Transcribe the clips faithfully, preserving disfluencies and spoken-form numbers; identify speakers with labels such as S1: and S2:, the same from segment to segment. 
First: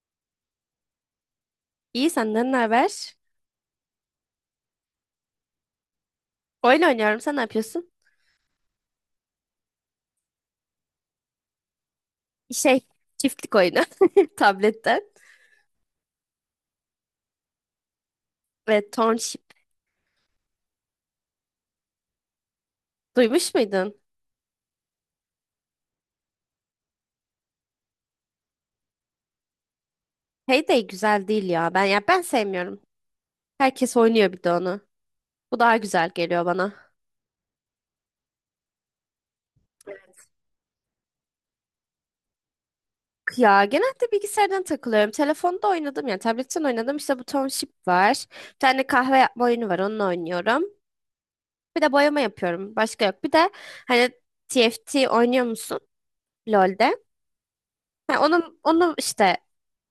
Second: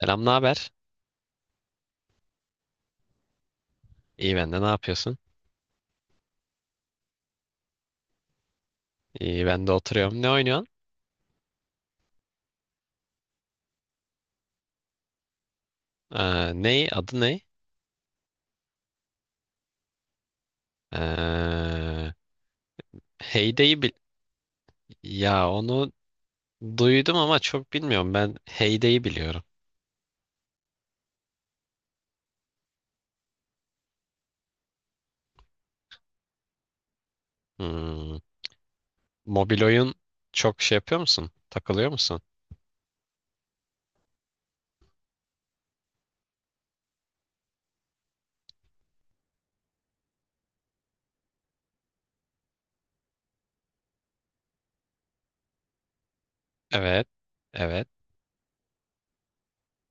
S1: Selam, ne haber?
S2: İyi, senden ne haber?
S1: İyi, ben de. Ne yapıyorsun?
S2: Oyun oynuyorum. Sen ne yapıyorsun?
S1: İyi, ben de oturuyorum. Ne oynuyorsun?
S2: Şey, çiftlik oyunu tabletten
S1: Ee, ne? Adı ne?
S2: ve Township.
S1: Ee,
S2: Duymuş
S1: Heyday'ı bil...
S2: muydun?
S1: Ya onu duydum ama çok bilmiyorum. Ben Heyday'ı biliyorum.
S2: Heyday güzel değil ya. Ben ya ben sevmiyorum. Herkes oynuyor bir de onu. Bu daha güzel geliyor bana.
S1: Hmm. Mobil oyun çok şey yapıyor musun? Takılıyor musun?
S2: Ya genelde bilgisayardan takılıyorum. Telefonda oynadım ya. Tabletten oynadım. İşte bu Township var. Bir tane kahve yapma oyunu var. Onunla oynuyorum. Bir de boyama yapıyorum. Başka yok. Bir de hani T F T oynuyor musun? LoL'de.
S1: Evet. Evet.
S2: Ha, onun, onu işte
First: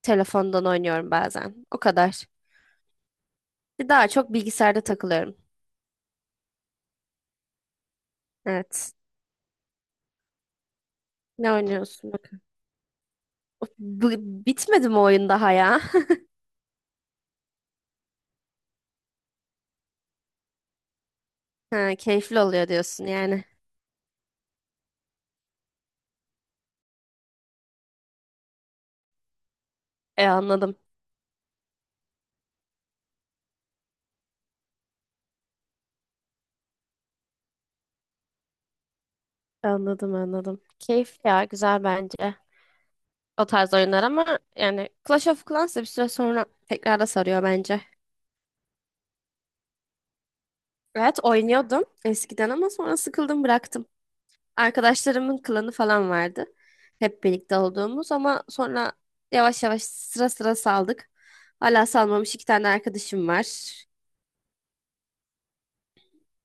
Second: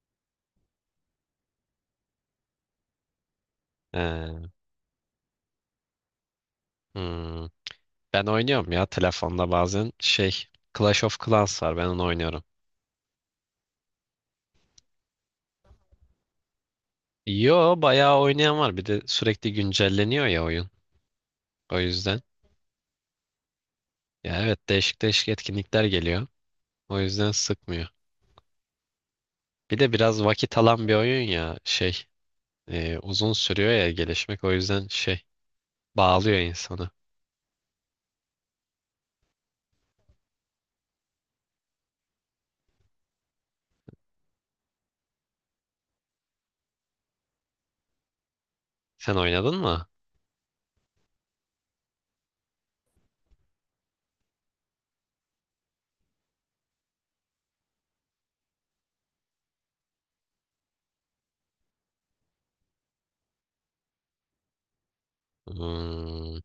S2: telefondan oynuyorum bazen. O kadar. Daha çok
S1: Ee,
S2: bilgisayarda takılıyorum.
S1: hmm. Ben oynuyorum ya
S2: Evet.
S1: telefonda bazen şey Clash of
S2: Ne
S1: Clans var ben onu
S2: oynuyorsun? Bak.
S1: oynuyorum.
S2: O- Bu- bitmedi mi oyun daha ya?
S1: Yo bayağı oynayan var bir de sürekli güncelleniyor ya oyun. O
S2: Ha,
S1: yüzden.
S2: keyifli oluyor diyorsun yani.
S1: Ya evet değişik değişik etkinlikler geliyor. O yüzden sıkmıyor. Bir de biraz
S2: E,
S1: vakit
S2: anladım.
S1: alan bir oyun ya şey e, uzun sürüyor ya gelişmek o yüzden şey bağlıyor insanı.
S2: Anladım anladım. Keyif ya, güzel bence. O tarz oyunlar ama yani Clash of Clans da bir süre sonra tekrar da sarıyor bence.
S1: Sen oynadın mı?
S2: Evet, oynuyordum eskiden ama sonra sıkıldım, bıraktım. Arkadaşlarımın klanı falan vardı. Hep birlikte olduğumuz ama sonra yavaş yavaş sıra sıra saldık. Hala salmamış iki tane arkadaşım var.
S1: Hmm,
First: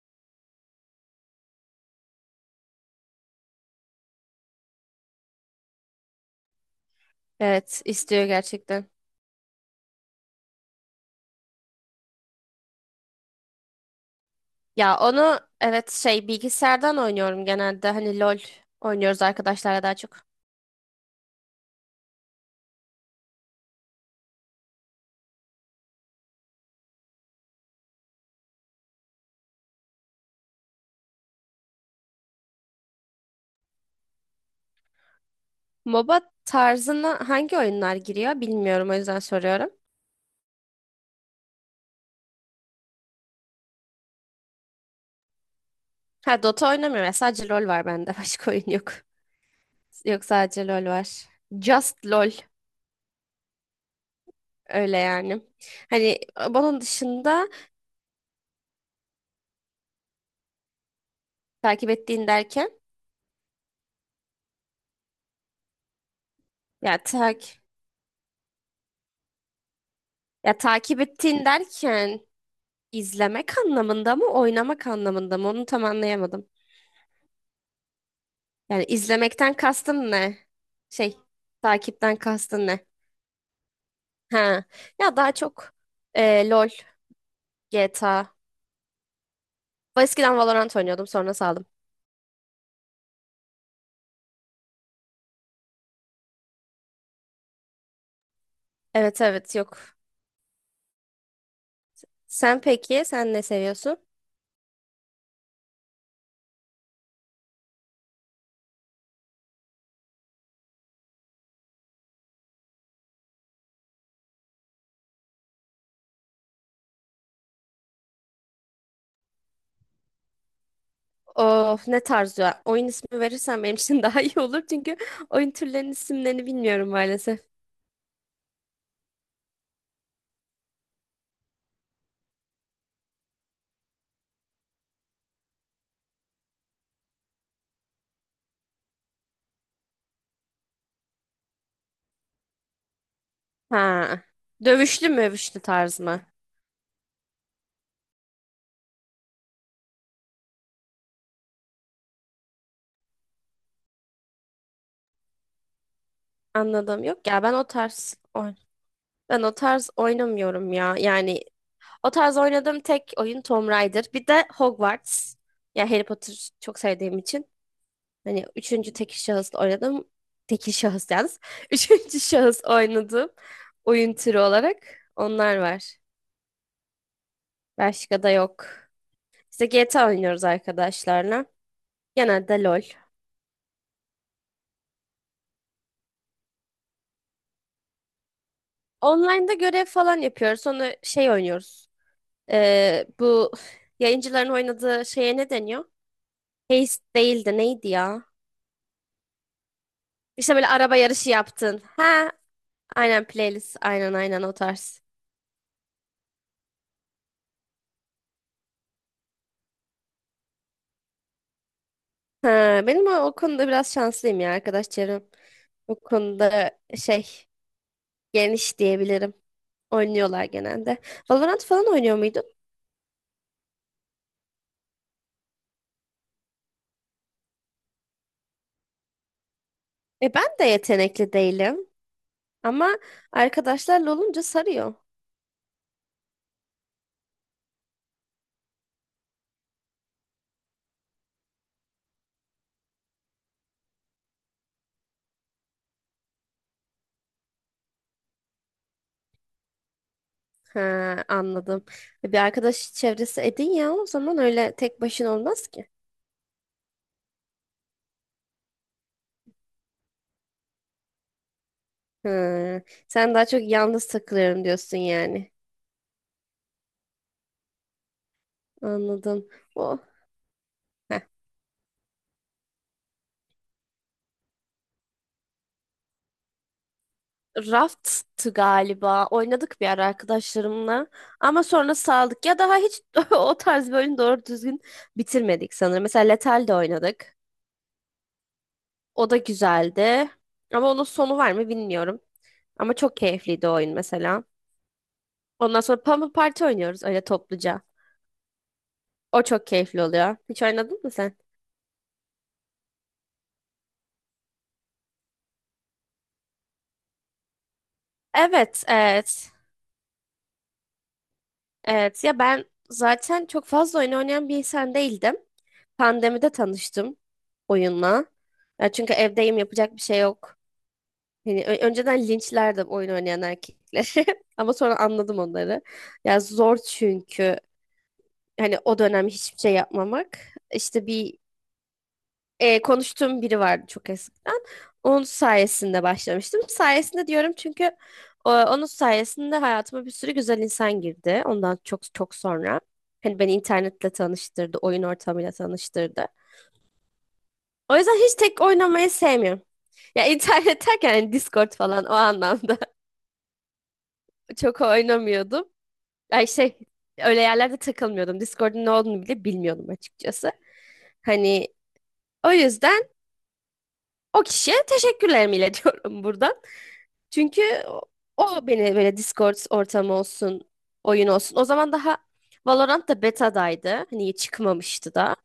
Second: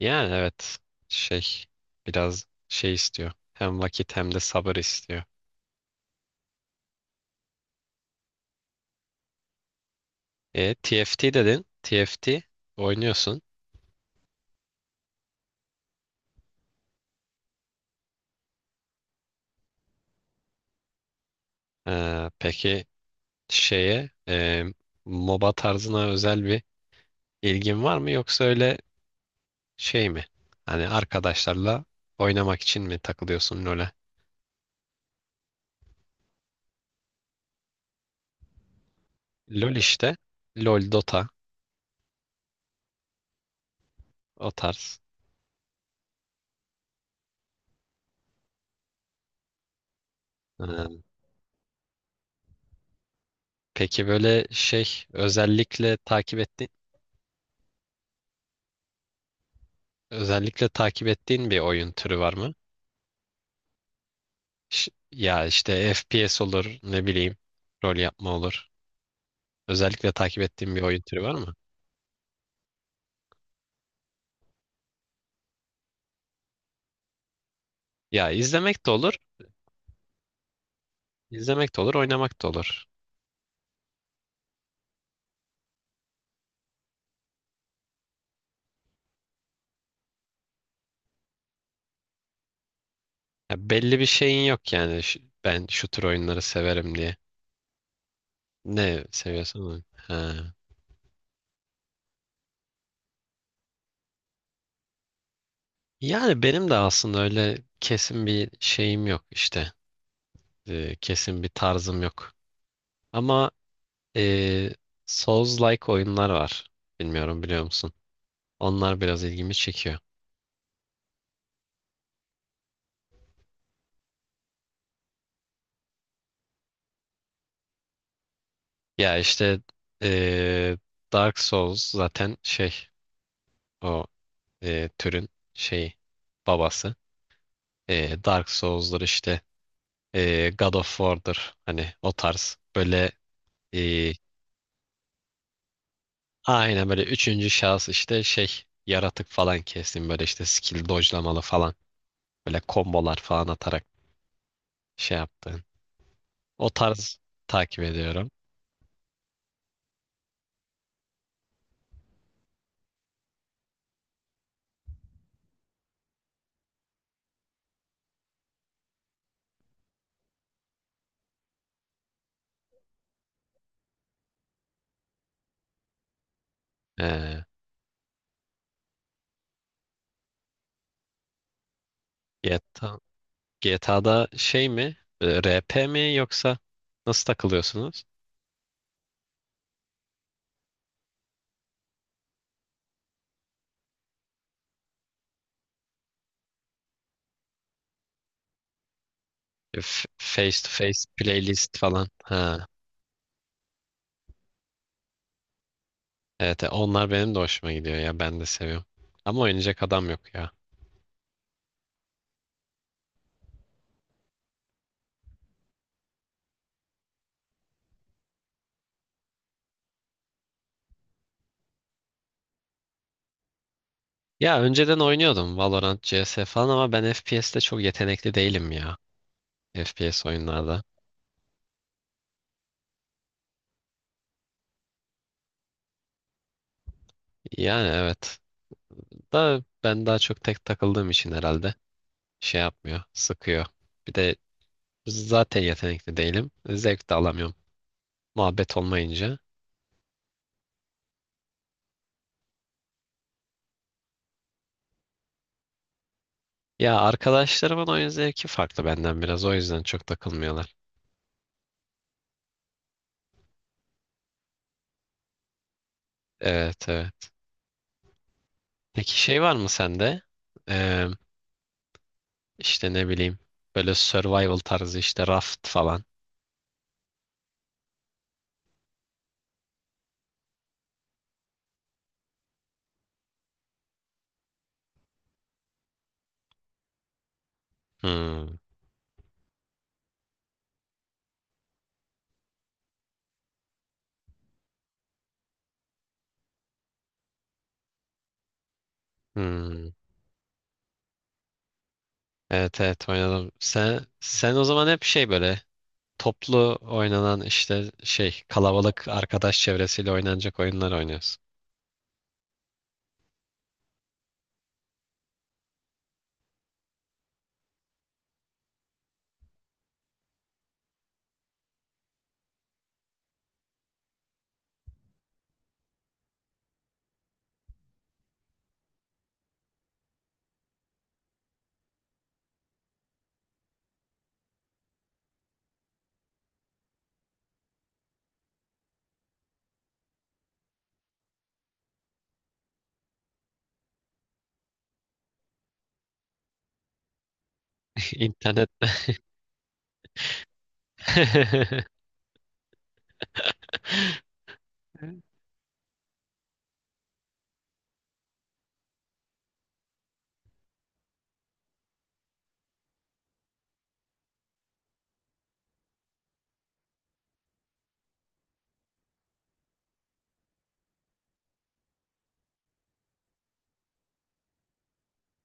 S1: yani evet şey biraz şey istiyor. Hem vakit hem de sabır istiyor.
S2: Evet, istiyor gerçekten.
S1: E, T F T dedin. T F T oynuyorsun.
S2: Ya onu evet şey bilgisayardan oynuyorum genelde. Hani LOL oynuyoruz arkadaşlarla daha çok.
S1: Ee, peki şeye e, MOBA tarzına özel bir ilgin var mı yoksa öyle şey mi? Hani arkadaşlarla oynamak için mi takılıyorsun LoL'e?
S2: MOBA tarzına hangi oyunlar giriyor bilmiyorum, o yüzden soruyorum.
S1: LoL işte. LoL, Dota o tarz.
S2: Ha, Dota oynamıyorum. Sadece LOL var bende. Başka oyun yok. Yok, sadece LOL
S1: Ee,
S2: var. Just LOL,
S1: peki böyle şey
S2: öyle yani.
S1: özellikle
S2: Hani
S1: takip ettiğin
S2: bunun dışında.
S1: özellikle takip ettiğin bir
S2: Takip
S1: oyun türü
S2: ettiğin
S1: var mı?
S2: derken?
S1: Ş- ya işte F P S olur,
S2: Ya
S1: ne bileyim,
S2: tak
S1: rol yapma olur. Özellikle takip
S2: Ya
S1: ettiğin bir oyun
S2: takip
S1: türü var
S2: ettiğin
S1: mı?
S2: derken izlemek anlamında mı, oynamak anlamında mı? Onu tam anlayamadım.
S1: Ya
S2: Yani
S1: izlemek de olur,
S2: izlemekten kastın ne? Şey,
S1: izlemek de olur,
S2: takipten
S1: oynamak da
S2: kastın
S1: olur.
S2: ne? Ha. Ya daha çok e, LOL, G T A. Ben eskiden Valorant oynuyordum, sonra saldım.
S1: Ya belli bir şeyin yok yani. Ş- Ben şu tür oyunları severim diye. Ne
S2: Evet evet
S1: seviyorsan
S2: Yok.
S1: oyun. Ha.
S2: Sen peki, sen ne seviyorsun?
S1: Yani benim de aslında öyle kesin bir şeyim yok işte. Ee, kesin bir tarzım yok. Ama eee Souls-like oyunlar var. Bilmiyorum biliyor musun? Onlar biraz ilgimi çekiyor.
S2: Of, ne tarz ya? Oyun ismi verirsen benim için daha iyi olur, çünkü oyun türlerinin isimlerini bilmiyorum maalesef.
S1: Ya işte eee, Dark Souls zaten şey o eee, türün şeyi babası. Eee, Dark Souls'lar işte eee, God of War'dır hani o tarz böyle e,
S2: Ha. Dövüşlü mövüşlü tarz mı?
S1: Aynen böyle üçüncü şahıs işte şey yaratık falan kestim böyle işte skill dodge'lamalı falan böyle kombolar falan atarak şey yaptığın. O
S2: Anladım.
S1: tarz
S2: Yok ya ben o
S1: takip
S2: tarz
S1: ediyorum.
S2: oy- Ben o tarz oynamıyorum ya. Yani o tarz oynadığım tek oyun Tomb Raider. Bir de Hogwarts. Ya, Harry Potter çok sevdiğim için. Hani üçüncü tekil şahıs oynadım. Tekil şahıs yalnız. Üçüncü şahıs oynadım. Oyun türü olarak onlar var.
S1: Ee,
S2: Başka da yok. İşte G T A oynuyoruz arkadaşlarla. Genelde LOL.
S1: G T A, G T A'da şey mi? Ee, R P mi yoksa nasıl takılıyorsunuz?
S2: Online'da görev falan yapıyoruz. Sonra şey oynuyoruz. Ee, bu yayıncıların oynadığı şeye ne deniyor? Heist değildi, neydi ya?
S1: Ee, f-
S2: İşte
S1: Face to
S2: böyle araba
S1: face
S2: yarışı
S1: playlist
S2: yaptın.
S1: falan.
S2: Ha,
S1: Ha.
S2: aynen, playlist. Aynen aynen o tarz.
S1: Evet, e, onlar benim de hoşuma gidiyor ya ben de seviyorum. Ama oynayacak adam yok ya.
S2: Ha, benim o, o konuda biraz şanslıyım ya, arkadaş çevrem. O konuda şey, geniş diyebilirim. Oynuyorlar genelde. Valorant falan oynuyor muydun?
S1: Ya önceden oynuyordum Valorant, C S falan ama ben F P S'te çok yetenekli değilim ya. F P S
S2: E, ben de
S1: oyunlarda.
S2: yetenekli değilim. Ama arkadaşlarla olunca sarıyor.
S1: Yani evet. Da ben daha çok tek takıldığım için herhalde şey yapmıyor, sıkıyor. Bir de zaten yetenekli değilim. Zevk de alamıyorum. Muhabbet olmayınca.
S2: Ha, anladım. E, Bir arkadaş çevresi edin ya o zaman, öyle tek başına olmaz ki.
S1: Ya arkadaşlarımın oyun zevki farklı benden biraz. O yüzden çok takılmıyorlar.
S2: Hı. Sen daha çok yalnız takılıyorum diyorsun yani.
S1: Evet evet. Peki şey
S2: Anladım.
S1: var mı
S2: O.
S1: sende? Ee,
S2: Heh.
S1: işte ne bileyim. Böyle survival tarzı işte raft falan.
S2: Raft'tı galiba. Oynadık bir ara arkadaşlarımla. Ama sonra saldık. Ya daha hiç o tarz bir oyunu doğru düzgün bitirmedik sanırım. Mesela Lethal de oynadık.
S1: Hmm.
S2: O da güzeldi. Ama onun sonu var mı bilmiyorum. Ama çok keyifliydi o oyun mesela. Ondan sonra Pummel Party oynuyoruz öyle topluca. O çok
S1: Hmm.
S2: keyifli oluyor. Hiç oynadın mı sen?
S1: Evet evet oynadım. Sen, sen o zaman hep şey böyle toplu oynanan işte şey
S2: Evet,
S1: kalabalık
S2: evet.
S1: arkadaş çevresiyle oynanacak oyunlar oynuyoruz.
S2: Evet ya, ben zaten çok fazla oyun oynayan bir insan değildim. Pandemide tanıştım oyunla. Ya çünkü evdeyim, yapacak bir şey yok. Hani ö- önceden linçlerdim oyun oynayan erkekleri ama sonra anladım onları. Ya zor, çünkü hani o dönem hiçbir şey yapmamak. İşte bir e, konuştuğum biri vardı çok eskiden. Onun sayesinde başlamıştım. Sayesinde diyorum, çünkü e, onun sayesinde hayatıma bir sürü güzel insan girdi. Ondan çok çok sonra. Hani beni internetle tanıştırdı, oyun ortamıyla tanıştırdı. O yüzden hiç tek
S1: İnternette.
S2: oynamayı sevmiyorum. Ya internet derken hani Discord falan o anlamda çok oynamıyordum. Ay şey, öyle yerlerde takılmıyordum. Discord'un ne olduğunu bile bilmiyordum açıkçası. Hani o yüzden o kişiye teşekkürlerimi iletiyorum buradan. Çünkü o o beni böyle, Discord ortamı olsun, oyun olsun. O zaman daha Valorant da beta'daydı. Hani çıkmamıştı da.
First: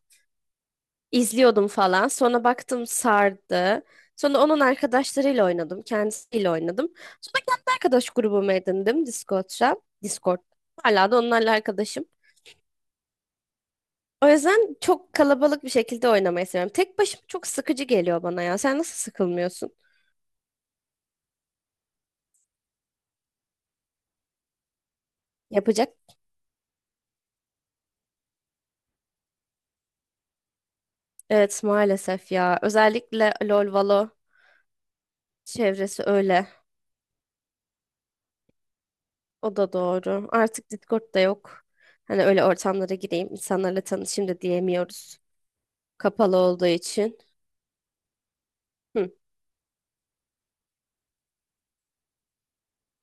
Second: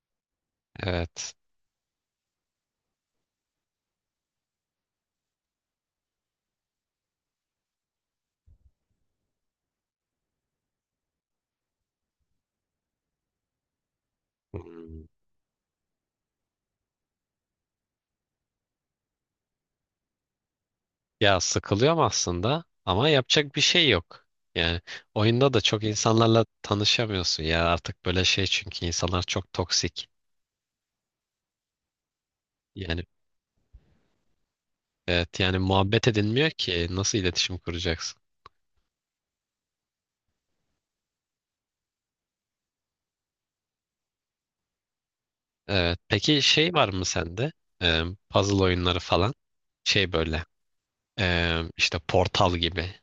S1: Evet.
S2: İzliyordum falan. Sonra baktım sardı. Sonra onun arkadaşlarıyla oynadım. Kendisiyle oynadım. Sonra kendi arkadaş grubumu edindim Discord'da. Discord. Hala da onlarla arkadaşım. O yüzden
S1: Hmm.
S2: çok kalabalık bir şekilde oynamayı seviyorum. Tek başıma çok sıkıcı geliyor bana ya. Sen nasıl sıkılmıyorsun?
S1: Ya sıkılıyorum aslında ama yapacak bir şey yok. Yani oyunda da çok
S2: Yapacak.
S1: insanlarla tanışamıyorsun ya artık böyle şey çünkü insanlar çok toksik.
S2: Evet, maalesef ya.
S1: Yani
S2: Özellikle LoL, Valo.
S1: evet yani
S2: Çevresi
S1: muhabbet
S2: öyle.
S1: edilmiyor ki nasıl iletişim kuracaksın?
S2: O da doğru. Artık Discord da yok. Hani öyle ortamlara gireyim, insanlarla tanışayım da diyemiyoruz.
S1: Evet.
S2: Kapalı
S1: Peki
S2: olduğu
S1: şey var mı
S2: için.
S1: sende? Ee, puzzle oyunları
S2: Hı.
S1: falan. Şey böyle. Ee, işte Portal gibi.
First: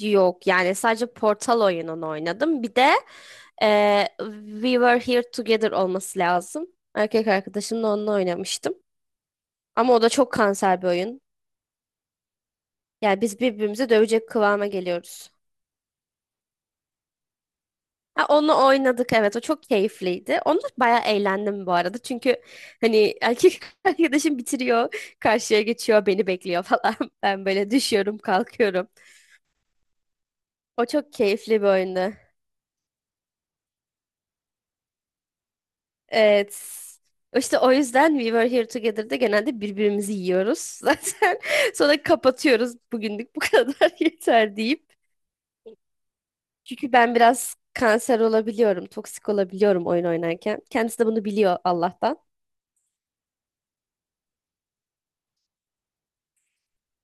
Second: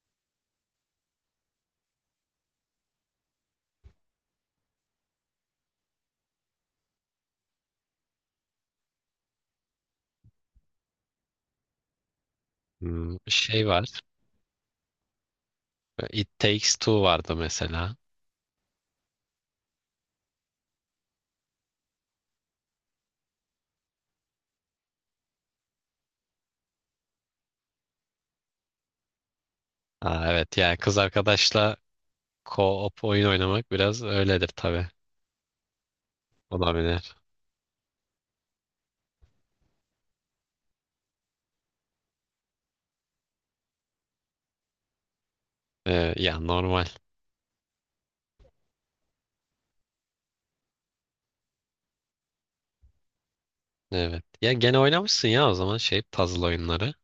S2: Yok yani, sadece Portal oyununu oynadım. Bir de e, We Were Here Together olması lazım. Erkek arkadaşımla onunla oynamıştım. Ama o da çok kanser bir oyun.
S1: Hmm,
S2: Yani biz
S1: şey
S2: birbirimizi
S1: var.
S2: dövecek kıvama geliyoruz.
S1: It Takes Two vardı mesela.
S2: Ha, onu oynadık, evet, o çok keyifliydi. Onu bayağı eğlendim bu arada. Çünkü hani erkek arkadaşım bitiriyor, karşıya geçiyor, beni bekliyor falan. Ben böyle düşüyorum, kalkıyorum.
S1: Ha, evet yani
S2: O
S1: kız
S2: çok keyifli bir
S1: arkadaşla
S2: oyundu.
S1: co-op oyun oynamak biraz öyledir tabii.
S2: Evet.
S1: Olabilir.
S2: İşte o yüzden We Were Here Together'da genelde birbirimizi yiyoruz zaten. Sonra kapatıyoruz. Bugünlük bu kadar yeter deyip.
S1: Ee, ya normal.
S2: Çünkü ben biraz kanser olabiliyorum, toksik olabiliyorum oyun oynarken. Kendisi de bunu biliyor Allah'tan.
S1: Evet. Ya gene oynamışsın ya o zaman şey puzzle oyunları.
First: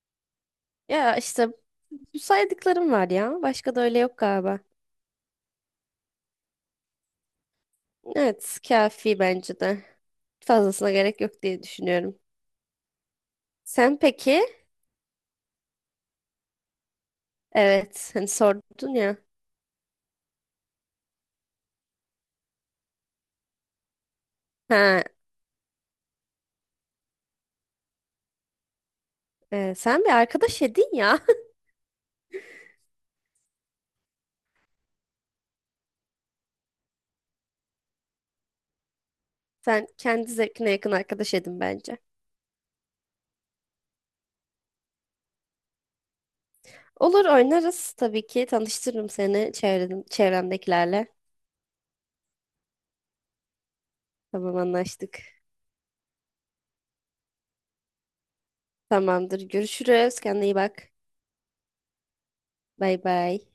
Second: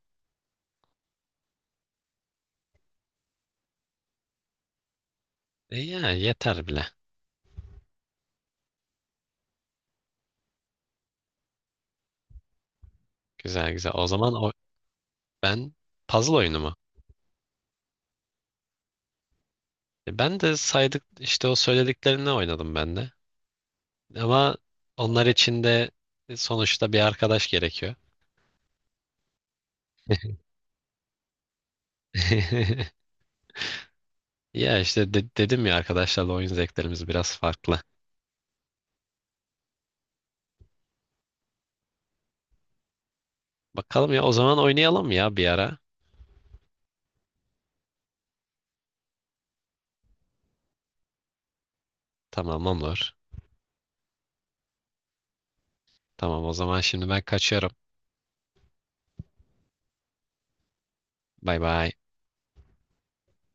S2: Ya işte bu saydıklarım var ya. Başka da öyle yok galiba.
S1: E ya yeter bile.
S2: Evet, kafi bence de. Fazlasına gerek yok diye düşünüyorum.
S1: Güzel güzel.
S2: Sen
S1: O zaman
S2: peki?
S1: o, ben puzzle oyunu mu?
S2: Evet, hani sordun ya.
S1: E, ben de saydık işte o söylediklerini oynadım ben de. Ama
S2: Ha,
S1: onlar için de sonuçta bir arkadaş gerekiyor.
S2: e, sen bir arkadaş edin ya.
S1: Ya işte de- dedim ya arkadaşlarla oyun zevklerimiz biraz farklı.
S2: Sen kendi zevkine yakın arkadaş edin bence.
S1: Bakalım ya o zaman oynayalım ya bir ara.
S2: Olur, oynarız tabii ki. Tanıştırırım seni çevredim, çevremdekilerle.
S1: Tamam olur.
S2: Tamam, anlaştık.
S1: Tamam o zaman şimdi ben kaçıyorum.
S2: Tamamdır. Görüşürüz. Kendine iyi bak.
S1: Bay bay.
S2: Bay bay.